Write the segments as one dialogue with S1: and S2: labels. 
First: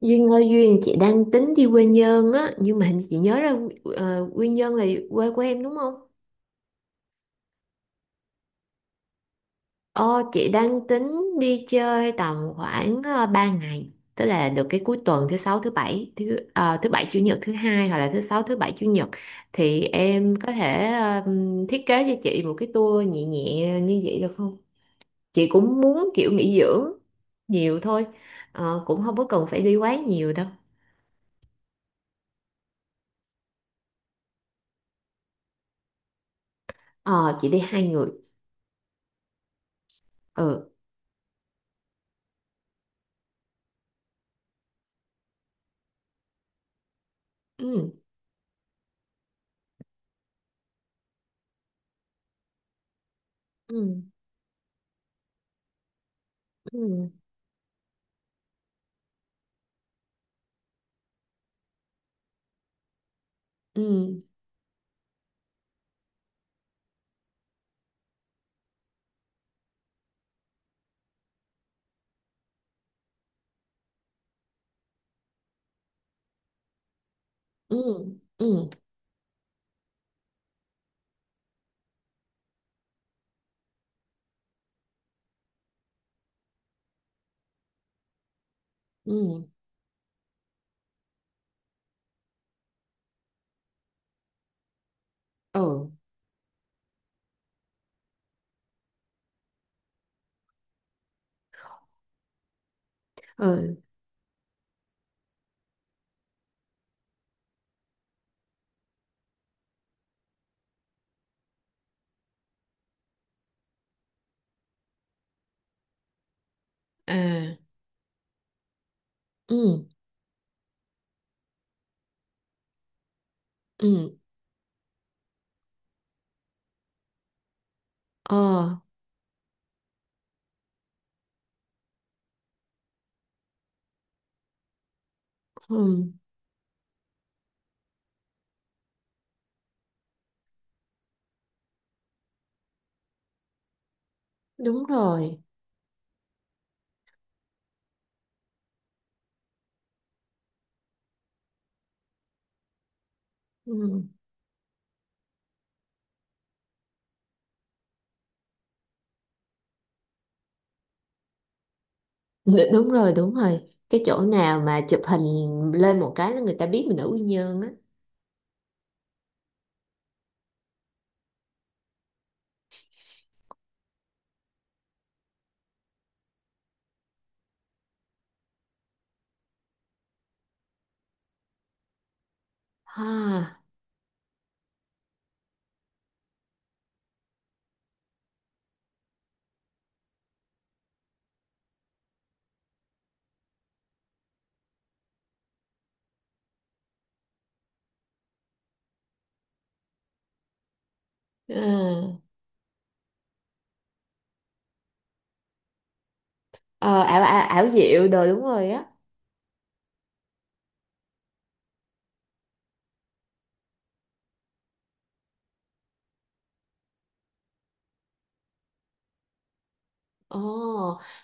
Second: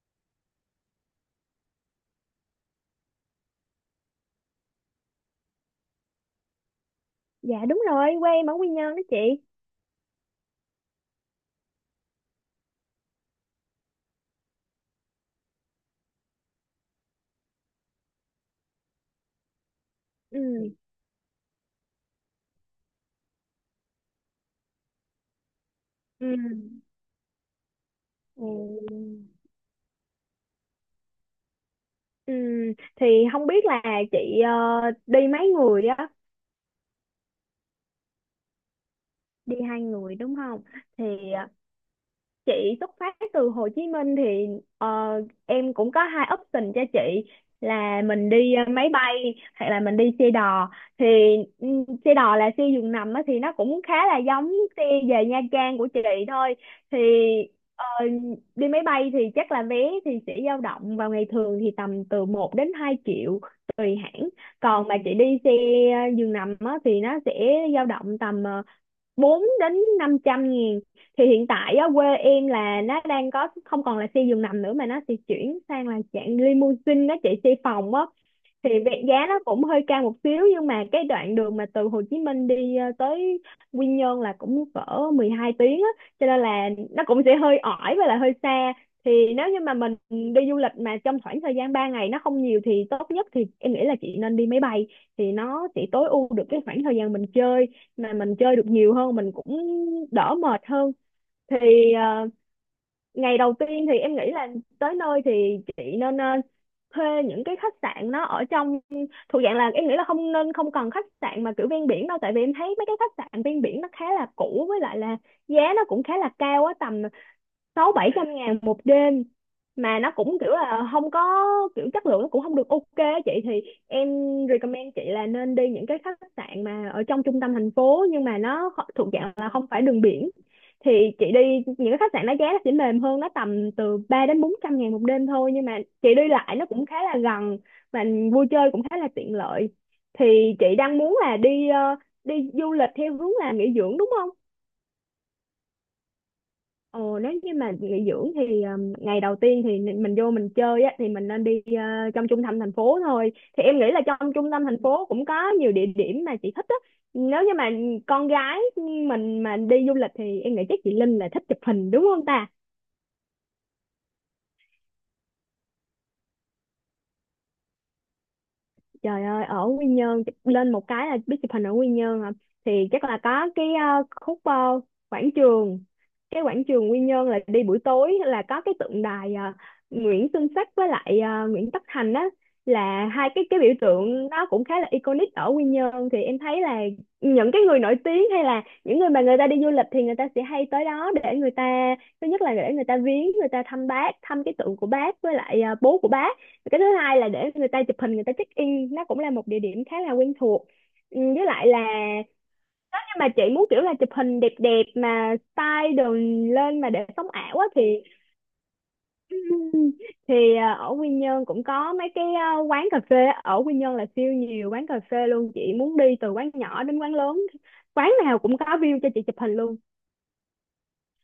S1: Duyên ơi Duyên, chị đang tính đi quê Nhơn á, nhưng mà hình như chị nhớ ra quê Nhơn là quê của em đúng không?
S2: Dạ, đúng rồi, quê em ở Quy Nhơn đó chị.
S1: Ờ chị đang tính đi chơi tầm khoảng 3 ngày, tức là được cái cuối tuần thứ sáu thứ bảy thứ bảy chủ nhật thứ hai, hoặc là thứ sáu thứ bảy chủ nhật, thì em
S2: Ừ.
S1: có thể thiết kế cho chị một cái tour nhẹ nhẹ như vậy được không? Chị cũng muốn
S2: Ừ.
S1: kiểu nghỉ dưỡng nhiều thôi.
S2: Ừ.
S1: Cũng không có cần phải đi quá nhiều đâu.
S2: Ừ. Thì không biết là chị ờ, đi mấy người á,
S1: Ờ chị đi 2 người.
S2: đi hai người đúng không?
S1: Ừ.
S2: Thì ờ, chị xuất phát từ Hồ Chí Minh thì ờ, em cũng có hai option cho chị,
S1: Ừ.
S2: là mình đi máy bay hoặc là mình đi xe đò. Thì ừ, xe đò là xe giường nằm á, thì nó cũng
S1: Ừ.
S2: khá là giống xe về Nha Trang của chị thôi. Thì
S1: Ừ,
S2: ờ, đi máy bay thì chắc là vé thì sẽ dao động vào ngày thường thì tầm từ một đến 2 triệu
S1: ừ,
S2: tùy hãng. Còn mà chị đi xe giường nằm á, thì nó sẽ dao động tầm 4 đến 500 nghìn. Thì hiện tại á, quê em là nó đang có không còn là xe giường nằm nữa, mà nó sẽ chuyển sang là dạng limousine đó chị, xe phòng á.
S1: ừ, ừ,
S2: Thì giá nó cũng hơi cao một xíu, nhưng mà cái đoạn đường mà từ Hồ Chí Minh đi tới Quy Nhơn là cũng cỡ 12 tiếng á, cho nên là nó cũng sẽ hơi ỏi và là hơi xa. Thì
S1: ừ,
S2: nếu như mà mình đi du lịch mà trong khoảng thời gian 3 ngày nó không nhiều, thì tốt nhất thì em nghĩ là chị nên đi máy bay, thì
S1: ờ,
S2: nó sẽ tối ưu được cái khoảng thời gian mình chơi, mà mình chơi được nhiều hơn, mình cũng đỡ mệt hơn. Thì ờ, ngày
S1: ờ,
S2: đầu tiên thì em nghĩ là tới nơi thì chị nên thuê những cái khách sạn nó ở trong, thuộc dạng là em nghĩ là không nên, không cần khách sạn mà kiểu ven biển đâu, tại vì em thấy mấy cái khách sạn ven biển nó khá là cũ, với lại là giá nó cũng khá là cao á, tầm
S1: à,
S2: sáu bảy trăm ngàn một đêm,
S1: ừ,
S2: mà nó cũng kiểu là không có, kiểu chất lượng nó cũng không được ok á chị. Thì em
S1: ừ,
S2: recommend chị là nên đi những cái khách sạn mà ở trong trung tâm thành phố, nhưng
S1: ờ,
S2: mà nó thuộc dạng là không phải đường biển. Thì chị đi những cái khách sạn nó giá nó sẽ mềm hơn, nó tầm từ 3 đến 400 ngàn một đêm thôi, nhưng mà
S1: ừ.
S2: chị đi lại nó cũng khá là gần, và vui chơi cũng khá là tiện lợi. Thì chị đang muốn là đi du lịch theo hướng là nghỉ dưỡng đúng không?
S1: Đúng rồi.
S2: Ồ, nếu như mà nghỉ dưỡng thì ngày đầu tiên thì mình vô mình chơi á, thì mình nên đi trong trung tâm thành phố thôi. Thì em nghĩ là
S1: Ừ.
S2: trong trung tâm thành phố cũng có nhiều địa điểm mà chị thích á. Nếu như mà con gái mình mà đi du lịch thì em nghĩ chắc chị Linh là thích chụp hình đúng không ta?
S1: Đúng rồi, đúng rồi, cái chỗ nào mà chụp hình lên một cái là người ta biết mình ở Quy Nhơn á.
S2: Trời ơi, ở Quy Nhơn lên một cái là biết chụp hình ở Quy Nhơn à. Thì chắc là có cái khúc quảng trường. Cái quảng trường Quy Nhơn là đi buổi tối là có cái tượng đài Nguyễn Xuân Sắc với lại Nguyễn Tất Thành á,
S1: Ha.
S2: là hai cái biểu tượng nó cũng khá là iconic ở Quy Nhơn. Thì em thấy là những cái người nổi tiếng hay là những người mà người ta đi du lịch thì người ta sẽ hay tới đó để người ta, thứ nhất là để người ta viếng, người ta thăm bác, thăm cái tượng của bác với lại bố của bác. Cái thứ hai là để người ta chụp hình, người ta check in, nó cũng là một địa điểm khá là quen thuộc. Ừ, với lại là
S1: Ừ.
S2: nếu như mà chị muốn kiểu là chụp hình đẹp đẹp mà style đồ lên mà
S1: ờ
S2: để
S1: ảo,
S2: sống
S1: ảo
S2: ảo á
S1: ảo
S2: thì,
S1: diệu đồ, đúng rồi á.
S2: ở Quy Nhơn cũng có mấy cái à, quán cà phê á. Ở Quy Nhơn là siêu nhiều quán cà phê luôn, chị muốn đi từ quán nhỏ đến quán lớn, quán nào cũng có view cho chị chụp hình luôn.
S1: Ồ,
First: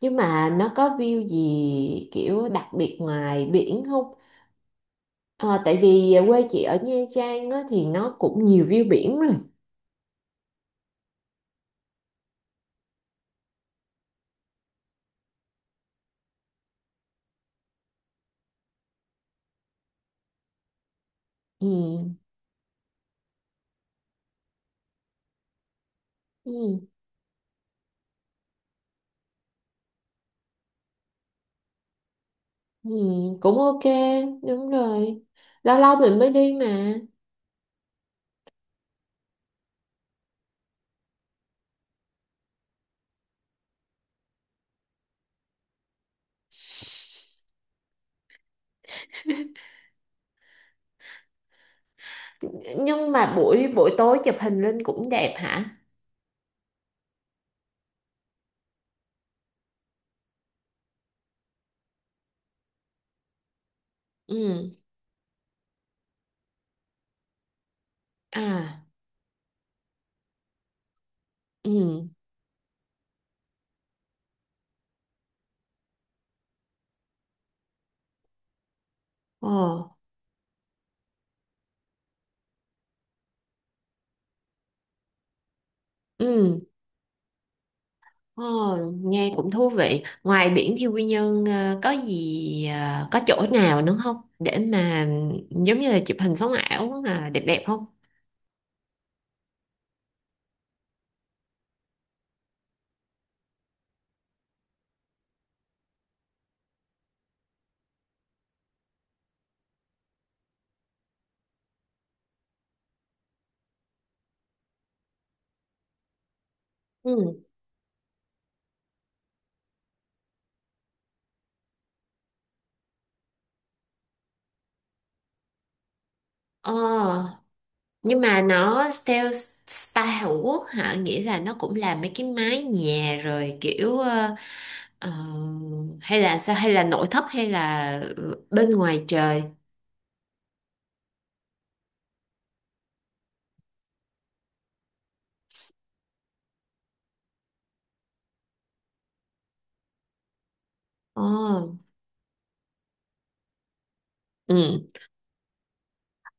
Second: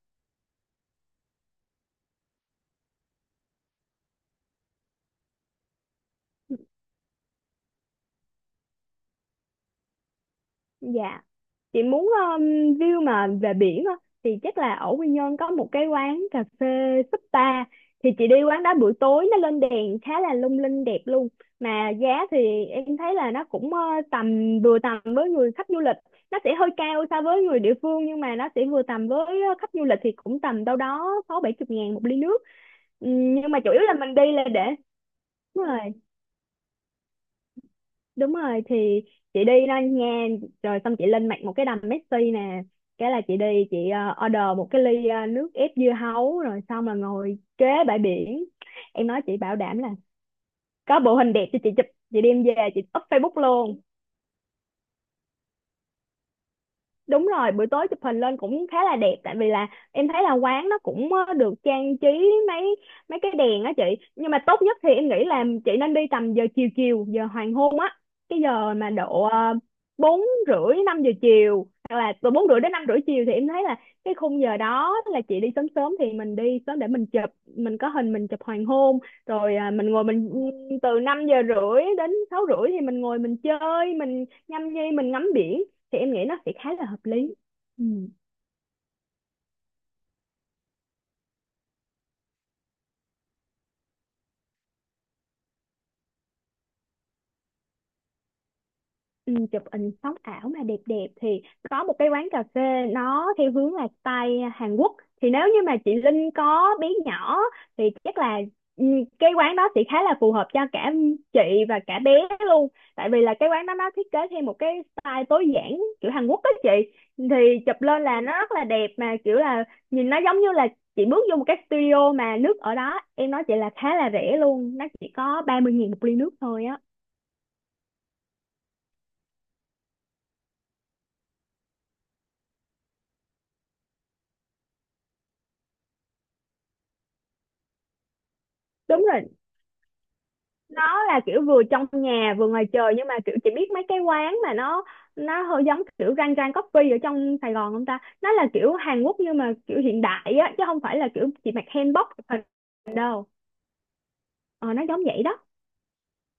S1: nhưng mà nó có view gì kiểu đặc biệt ngoài biển không? Ờ, tại vì quê chị ở Nha Trang á, thì nó cũng nhiều view biển rồi.
S2: Dạ. Chị muốn view mà về biển á thì chắc là ở Quy Nhơn có một cái quán cà phê Súp Ta, thì chị đi quán đó buổi tối nó lên đèn khá là lung linh đẹp luôn.
S1: Ừ.
S2: Mà giá thì em thấy là nó cũng tầm, vừa tầm với người khách du lịch, nó sẽ hơi
S1: Ừ,
S2: cao so với người địa phương, nhưng mà nó sẽ vừa tầm với khách du lịch, thì cũng tầm đâu đó sáu bảy chục ngàn một ly nước.
S1: ừ,
S2: Nhưng
S1: cũng
S2: mà chủ
S1: ok,
S2: yếu là mình đi là để.
S1: đúng rồi,
S2: Đúng
S1: lâu
S2: rồi,
S1: lâu mình mới đi mà.
S2: đúng rồi. Thì chị đi đó nha, rồi xong chị lên mạng một cái đầm Messi nè, cái là chị đi chị order một cái ly nước ép dưa hấu, rồi xong là ngồi kế bãi biển, em nói chị bảo đảm là có bộ hình đẹp cho chị chụp, chị đem về chị up
S1: Nhưng mà
S2: Facebook
S1: buổi
S2: luôn.
S1: buổi tối chụp hình lên cũng đẹp hả?
S2: Đúng rồi, buổi tối chụp hình lên cũng khá là đẹp, tại vì là em thấy là quán nó cũng được trang trí mấy mấy cái đèn á chị. Nhưng
S1: Ừ.
S2: mà tốt nhất thì em nghĩ là chị nên đi tầm giờ chiều chiều, giờ hoàng hôn á, cái giờ
S1: À.
S2: mà độ bốn rưỡi năm giờ chiều, hoặc
S1: Ừ.
S2: là từ bốn rưỡi đến năm rưỡi chiều, thì em thấy là cái khung giờ đó là chị đi sớm sớm, thì mình đi sớm để mình chụp, mình có hình mình chụp hoàng hôn,
S1: Ờ.
S2: rồi à, mình ngồi mình từ 5 giờ rưỡi đến 6 rưỡi thì mình ngồi mình chơi, mình nhâm nhi, mình ngắm biển, thì em nghĩ
S1: Ừ.
S2: nó sẽ khá là hợp lý. Ừ.
S1: Ờ, nghe cũng thú vị. Ngoài biển thì Quy Nhơn có gì, có chỗ nào nữa không để mà giống như là chụp hình sống ảo mà đẹp đẹp không?
S2: Ừ, chụp hình sống ảo mà đẹp đẹp thì có một cái quán cà phê, nó theo hướng là style Hàn Quốc. Thì nếu như mà chị Linh có bé nhỏ thì chắc là ừ, cái quán đó sẽ khá là phù hợp cho cả chị và cả bé luôn, tại vì là cái quán đó nó thiết kế theo một cái style tối giản kiểu Hàn Quốc á chị.
S1: Ừ.
S2: Thì chụp lên là nó rất là đẹp, mà kiểu là nhìn nó giống như là chị bước vô một cái studio, mà nước ở đó em nói chị là khá là rẻ luôn, nó chỉ có 30 nghìn một ly nước thôi
S1: Ờ,
S2: á.
S1: nhưng mà nó theo style Hàn Quốc hả, nghĩa là nó cũng làm mấy cái mái nhà rồi kiểu ờ, hay là sao, hay là nội thất, hay là bên
S2: Đúng
S1: ngoài
S2: rồi,
S1: trời?
S2: nó là kiểu vừa trong nhà vừa ngoài trời, nhưng mà kiểu chị biết mấy cái quán mà nó hơi giống kiểu rang rang coffee ở trong Sài Gòn không ta? Nó là kiểu Hàn Quốc nhưng mà kiểu hiện đại á, chứ không phải là kiểu chị mặc
S1: Ồ.
S2: hanbok chụp hình đâu.
S1: Ừ.
S2: Ờ, nó giống vậy đó.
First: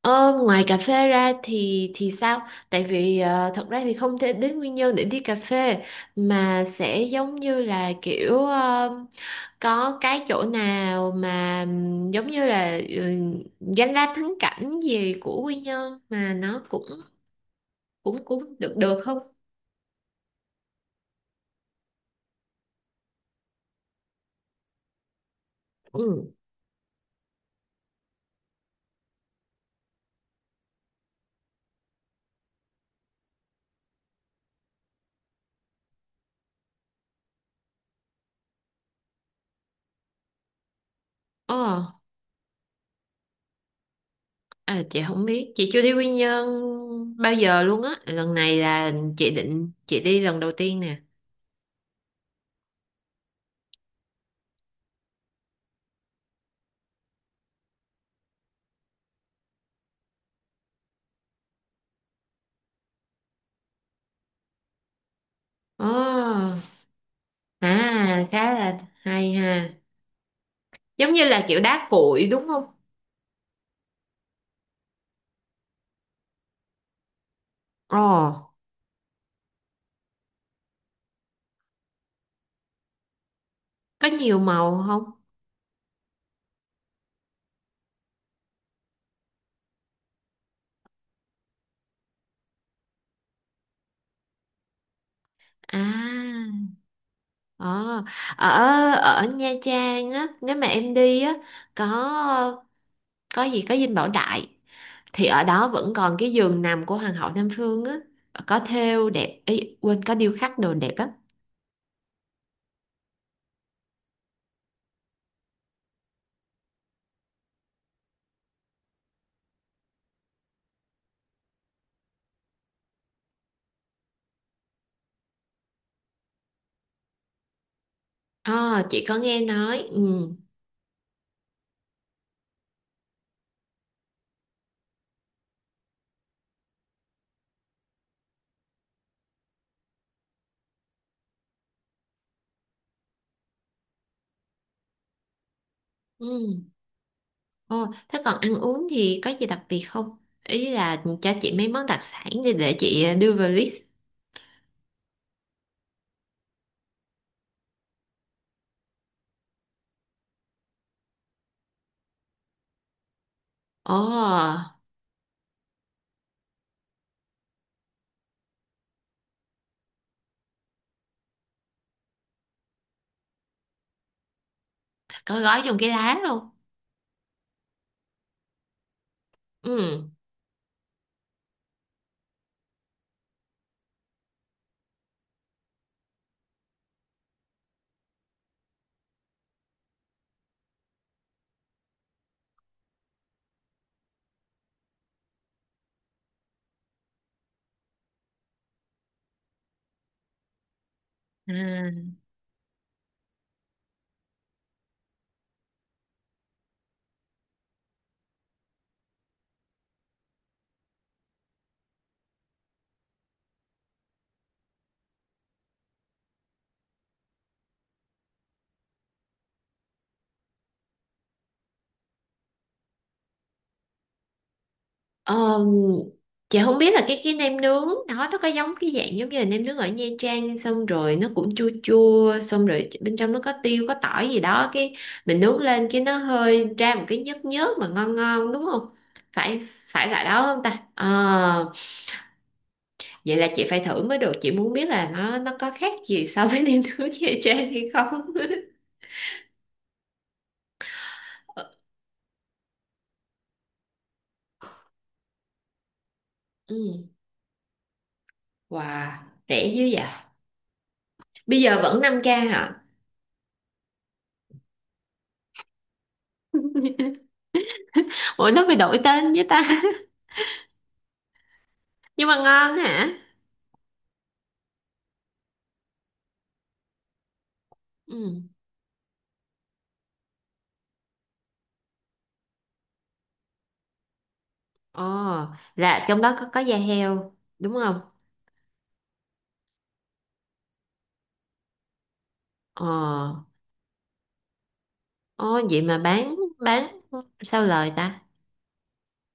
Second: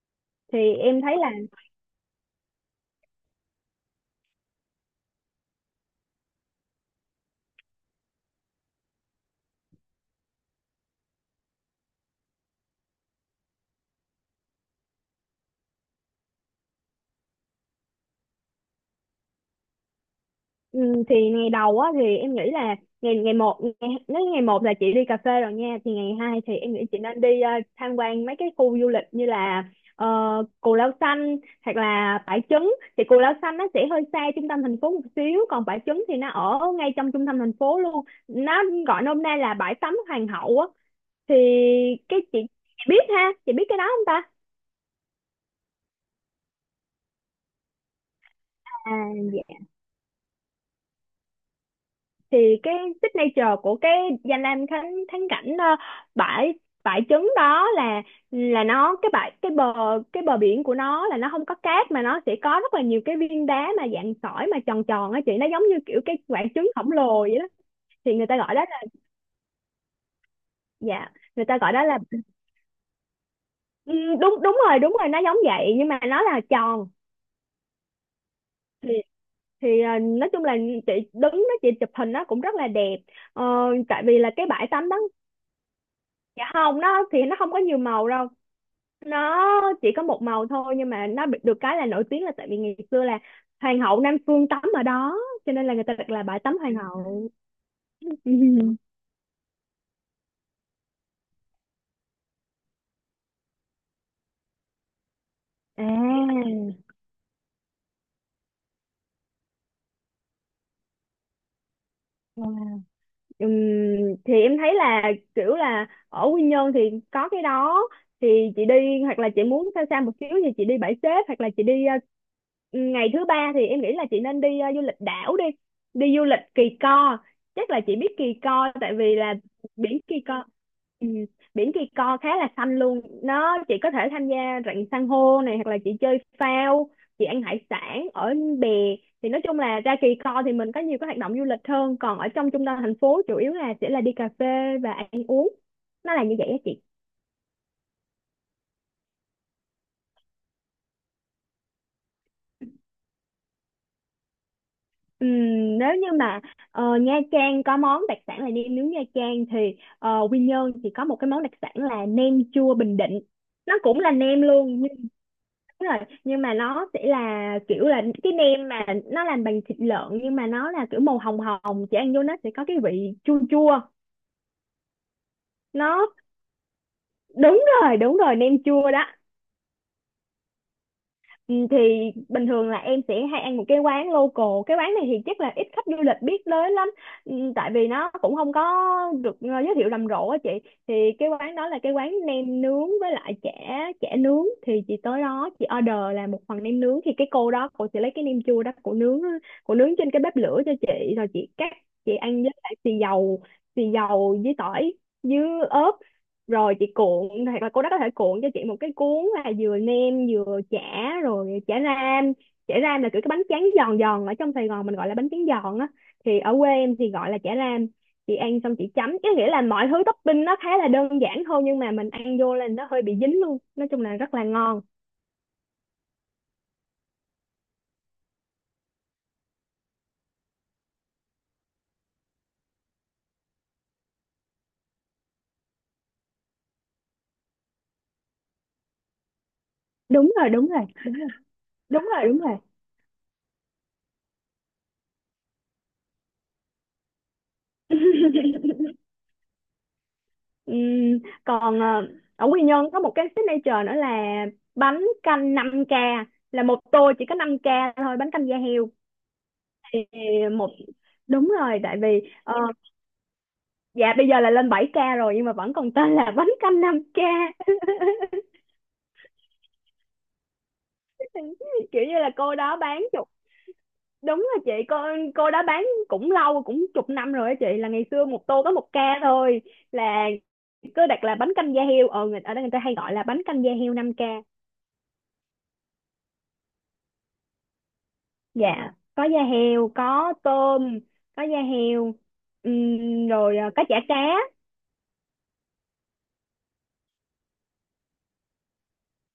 S1: Ờ,
S2: Thì
S1: ngoài cà
S2: em
S1: phê
S2: thấy là.
S1: ra thì sao? Tại vì thật ra thì không thể đến nguyên nhân để đi cà phê, mà sẽ giống như là kiểu có cái chỗ nào mà giống như là danh lam thắng cảnh gì của Quy Nhơn mà nó cũng cũng cũng được được không?
S2: Ừ, thì ngày đầu á thì em nghĩ là ngày, ngày một ngày, nếu ngày một là chị đi cà phê rồi nha, thì ngày
S1: Ừ.
S2: hai thì em nghĩ chị nên đi tham quan mấy cái khu du lịch như là ờ, Cù Lao Xanh hoặc là Bãi Trứng. Thì Cù Lao Xanh nó sẽ hơi xa trung tâm thành phố một xíu, còn Bãi Trứng thì nó ở ngay trong trung tâm thành phố luôn, nó gọi nôm na là bãi tắm hoàng hậu á. Thì
S1: Ờ,
S2: cái chị biết ha, chị biết cái đó không ta?
S1: à, chị không biết, chị chưa đi Quy Nhơn bao giờ luôn á. Lần này
S2: À,
S1: là chị
S2: dạ.
S1: định chị đi lần đầu tiên nè.
S2: Thì cái signature của cái danh lam thắng thắng cảnh bãi bãi trứng đó là nó cái bãi, cái bờ, cái bờ biển của nó là nó không có cát, mà nó sẽ có rất là nhiều cái viên đá mà dạng sỏi mà tròn tròn á chị, nó giống như kiểu cái quả
S1: Ờ,
S2: trứng khổng lồ vậy đó. Thì
S1: à
S2: người ta
S1: khá
S2: gọi đó
S1: là
S2: là.
S1: hay ha.
S2: Dạ.
S1: Giống như là
S2: Người ta
S1: kiểu
S2: gọi đó
S1: đá
S2: là.
S1: cuội đúng không?
S2: Ừ, đúng đúng rồi, đúng rồi, nó giống vậy nhưng mà nó là tròn.
S1: Ồ,
S2: Thì thì nói chung là chị đứng đó chị chụp hình nó cũng rất là đẹp. Ờ, tại
S1: có
S2: vì là
S1: nhiều
S2: cái bãi
S1: màu
S2: tắm đó.
S1: không?
S2: Dạ không, nó thì nó không có nhiều màu đâu, nó chỉ có một màu thôi, nhưng mà nó được cái là nổi tiếng là tại vì ngày xưa là hoàng hậu Nam Phương tắm ở đó, cho nên là người ta đặt là bãi
S1: À.
S2: tắm hoàng hậu.
S1: Ờ. Ở ở Nha Trang á, nếu mà em đi á, có có gì có Dinh Bảo Đại thì ở đó
S2: À.
S1: vẫn còn cái giường nằm của Hoàng hậu Nam Phương á, có thêu đẹp, ý quên, có điêu khắc đồ đẹp lắm.
S2: Ừm, thì em thấy là kiểu là ở Quy Nhơn thì có cái đó, thì chị đi, hoặc là chị muốn xa xa một xíu thì chị đi Bãi Xếp, hoặc là chị đi ngày thứ ba thì em nghĩ là chị nên đi du lịch đảo đi, đi du lịch Kỳ Co, chắc là chị biết Kỳ Co
S1: Ờ
S2: tại
S1: chị có
S2: vì là
S1: nghe nói.
S2: biển Kỳ
S1: Ừ.
S2: Co. Ừ, Biển Kỳ Co khá là xanh luôn, nó chị có thể tham gia rặng san hô này hoặc là chị chơi phao, chị ăn hải sản ở bè. Thì nói chung là ra Kỳ Co thì mình có nhiều cái hoạt động du lịch hơn, còn ở trong trung tâm thành phố chủ yếu là sẽ là đi cà phê và ăn uống, nó là
S1: Ừ.
S2: như vậy á chị.
S1: Ồ, thế còn ăn uống thì có gì đặc biệt không? Ý là cho chị mấy món đặc sản để chị đưa vào list.
S2: Nếu như mà Nha Trang có món đặc sản là nem nướng Nha Trang thì Quy Nhơn thì có một cái món đặc sản là nem chua Bình Định, nó
S1: Ồ,
S2: cũng là nem luôn, nhưng đúng rồi, nhưng mà nó sẽ là kiểu là cái nem mà nó làm bằng thịt lợn, nhưng mà nó là kiểu màu hồng hồng, chị ăn vô nó sẽ có cái vị chua chua,
S1: có gói trong cái
S2: nó
S1: lá luôn.
S2: đúng rồi, đúng rồi, nem chua đó.
S1: Ừ.
S2: Ừ, thì bình thường là em sẽ hay ăn một cái quán local, cái quán này thì chắc là ít khách du lịch biết tới lắm. Ừ, tại vì nó cũng không có được giới thiệu rầm rộ á chị. Thì cái quán đó là cái quán nem nướng với lại chả chả nướng thì chị tới đó chị order là một phần nem nướng, thì cái cô đó cô sẽ lấy cái nem chua đó cô nướng trên cái bếp lửa cho chị rồi chị
S1: Ừ.
S2: cắt, chị ăn với lại xì dầu, xì dầu với tỏi với ớt, rồi chị cuộn. Thì cô đó có thể cuộn cho chị một cái cuốn là vừa nem vừa chả, rồi chả ram. Chả ram là kiểu cái bánh tráng giòn giòn, ở trong Sài Gòn mình gọi là bánh tráng giòn á, thì ở quê em thì gọi là chả ram. Chị ăn xong chị chấm cái, nghĩa là mọi thứ topping nó khá là đơn giản thôi, nhưng mà mình ăn vô là nó hơi bị dính luôn, nói chung là rất là ngon.
S1: Ờm, chị không biết là cái nem nướng nó có giống cái dạng giống như là nem nướng ở Nha Trang, xong rồi nó cũng chua chua, xong rồi bên trong nó có tiêu có tỏi gì đó, cái mình nướng lên cái nó hơi ra một cái nhớt nhớt mà ngon ngon đúng không? Phải phải là
S2: Đúng
S1: đó
S2: rồi,
S1: không
S2: đúng
S1: ta?
S2: rồi,
S1: Ờ,
S2: đúng rồi, đúng rồi.
S1: vậy là chị phải thử mới được, chị muốn biết là nó có khác gì so với nem nướng Nha Trang hay không.
S2: Ừm, Còn ở Quy Nhơn có một cái signature nữa là bánh canh 5k, là một
S1: Ừ.
S2: tô chỉ có 5k thôi, bánh canh da heo.
S1: Wow, rẻ dữ
S2: Thì
S1: vậy.
S2: một Đúng
S1: Bây giờ
S2: rồi, tại
S1: vẫn 5k
S2: vì
S1: hả?
S2: dạ bây giờ là lên 7k rồi, nhưng mà vẫn còn tên là bánh canh 5k.
S1: Ủa nó phải đổi tên với ta?
S2: Kiểu như
S1: Nhưng
S2: là
S1: mà
S2: cô đó
S1: ngon
S2: bán
S1: hả?
S2: chục. Đúng rồi chị, cô đó bán cũng lâu, cũng chục năm rồi á chị, là ngày xưa một
S1: Ừ.
S2: tô có 1k thôi, là cứ đặt là bánh canh da heo. Ờ người ở đây người ta hay gọi là bánh canh da heo 5k.
S1: Ồ, là trong đó có da heo đúng không?
S2: Dạ có da heo, có tôm, có da heo
S1: Ồ.
S2: rồi có chả cá.
S1: Ồ, vậy mà bán sao lời ta?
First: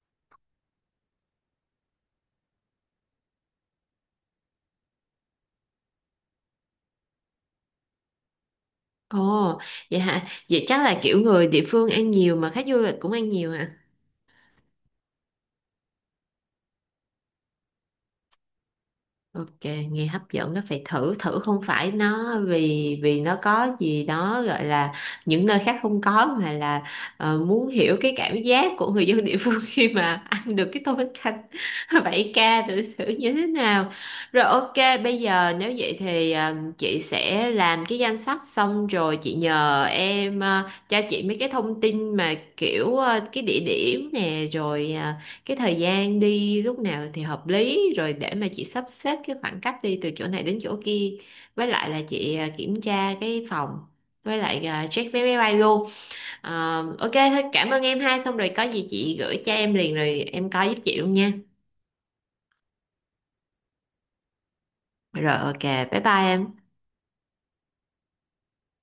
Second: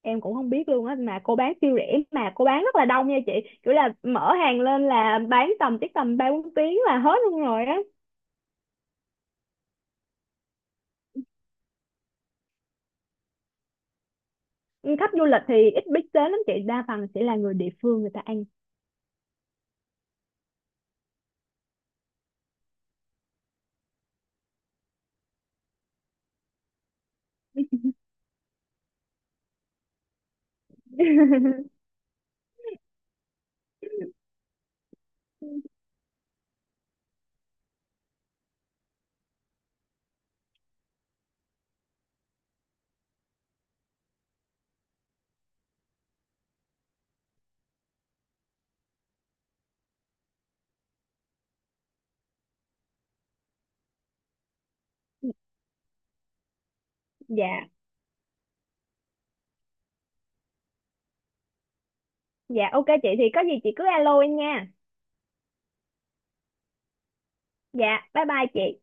S2: Em cũng không biết luôn á, mà cô bán siêu rẻ mà cô bán rất là đông nha chị, kiểu là mở hàng lên là bán tầm chắc tầm ba bốn tiếng là hết luôn rồi á.
S1: Ồ, vậy hả? Vậy chắc là kiểu người địa phương ăn nhiều, mà khách du lịch cũng ăn nhiều hả?
S2: Khách du lịch thì ít biết đến lắm chị, đa phần sẽ là người địa phương người ta ăn.
S1: Ok, nghe hấp dẫn, nó phải thử thử không phải nó, vì vì nó có gì đó gọi là những nơi khác không có, mà là muốn hiểu cái cảm giác của người dân địa phương khi mà ăn được cái tô bánh canh 7k thử thử như thế nào. Rồi ok, bây giờ nếu vậy thì chị sẽ làm cái danh sách xong rồi chị nhờ em cho chị mấy cái thông tin mà kiểu cái địa điểm nè, rồi cái thời gian đi lúc nào thì hợp lý, rồi để mà chị sắp xếp cái khoảng cách đi từ chỗ này đến chỗ kia, với lại là chị kiểm tra cái phòng, với lại check vé máy bay luôn. Ok thôi,
S2: Dạ,
S1: cảm ơn em ha, xong rồi có gì chị gửi cho em liền rồi em coi giúp chị luôn nha.
S2: dạ ok chị, thì có gì chị cứ alo em nha.
S1: Rồi ok, bye bye em.
S2: Dạ bye bye chị.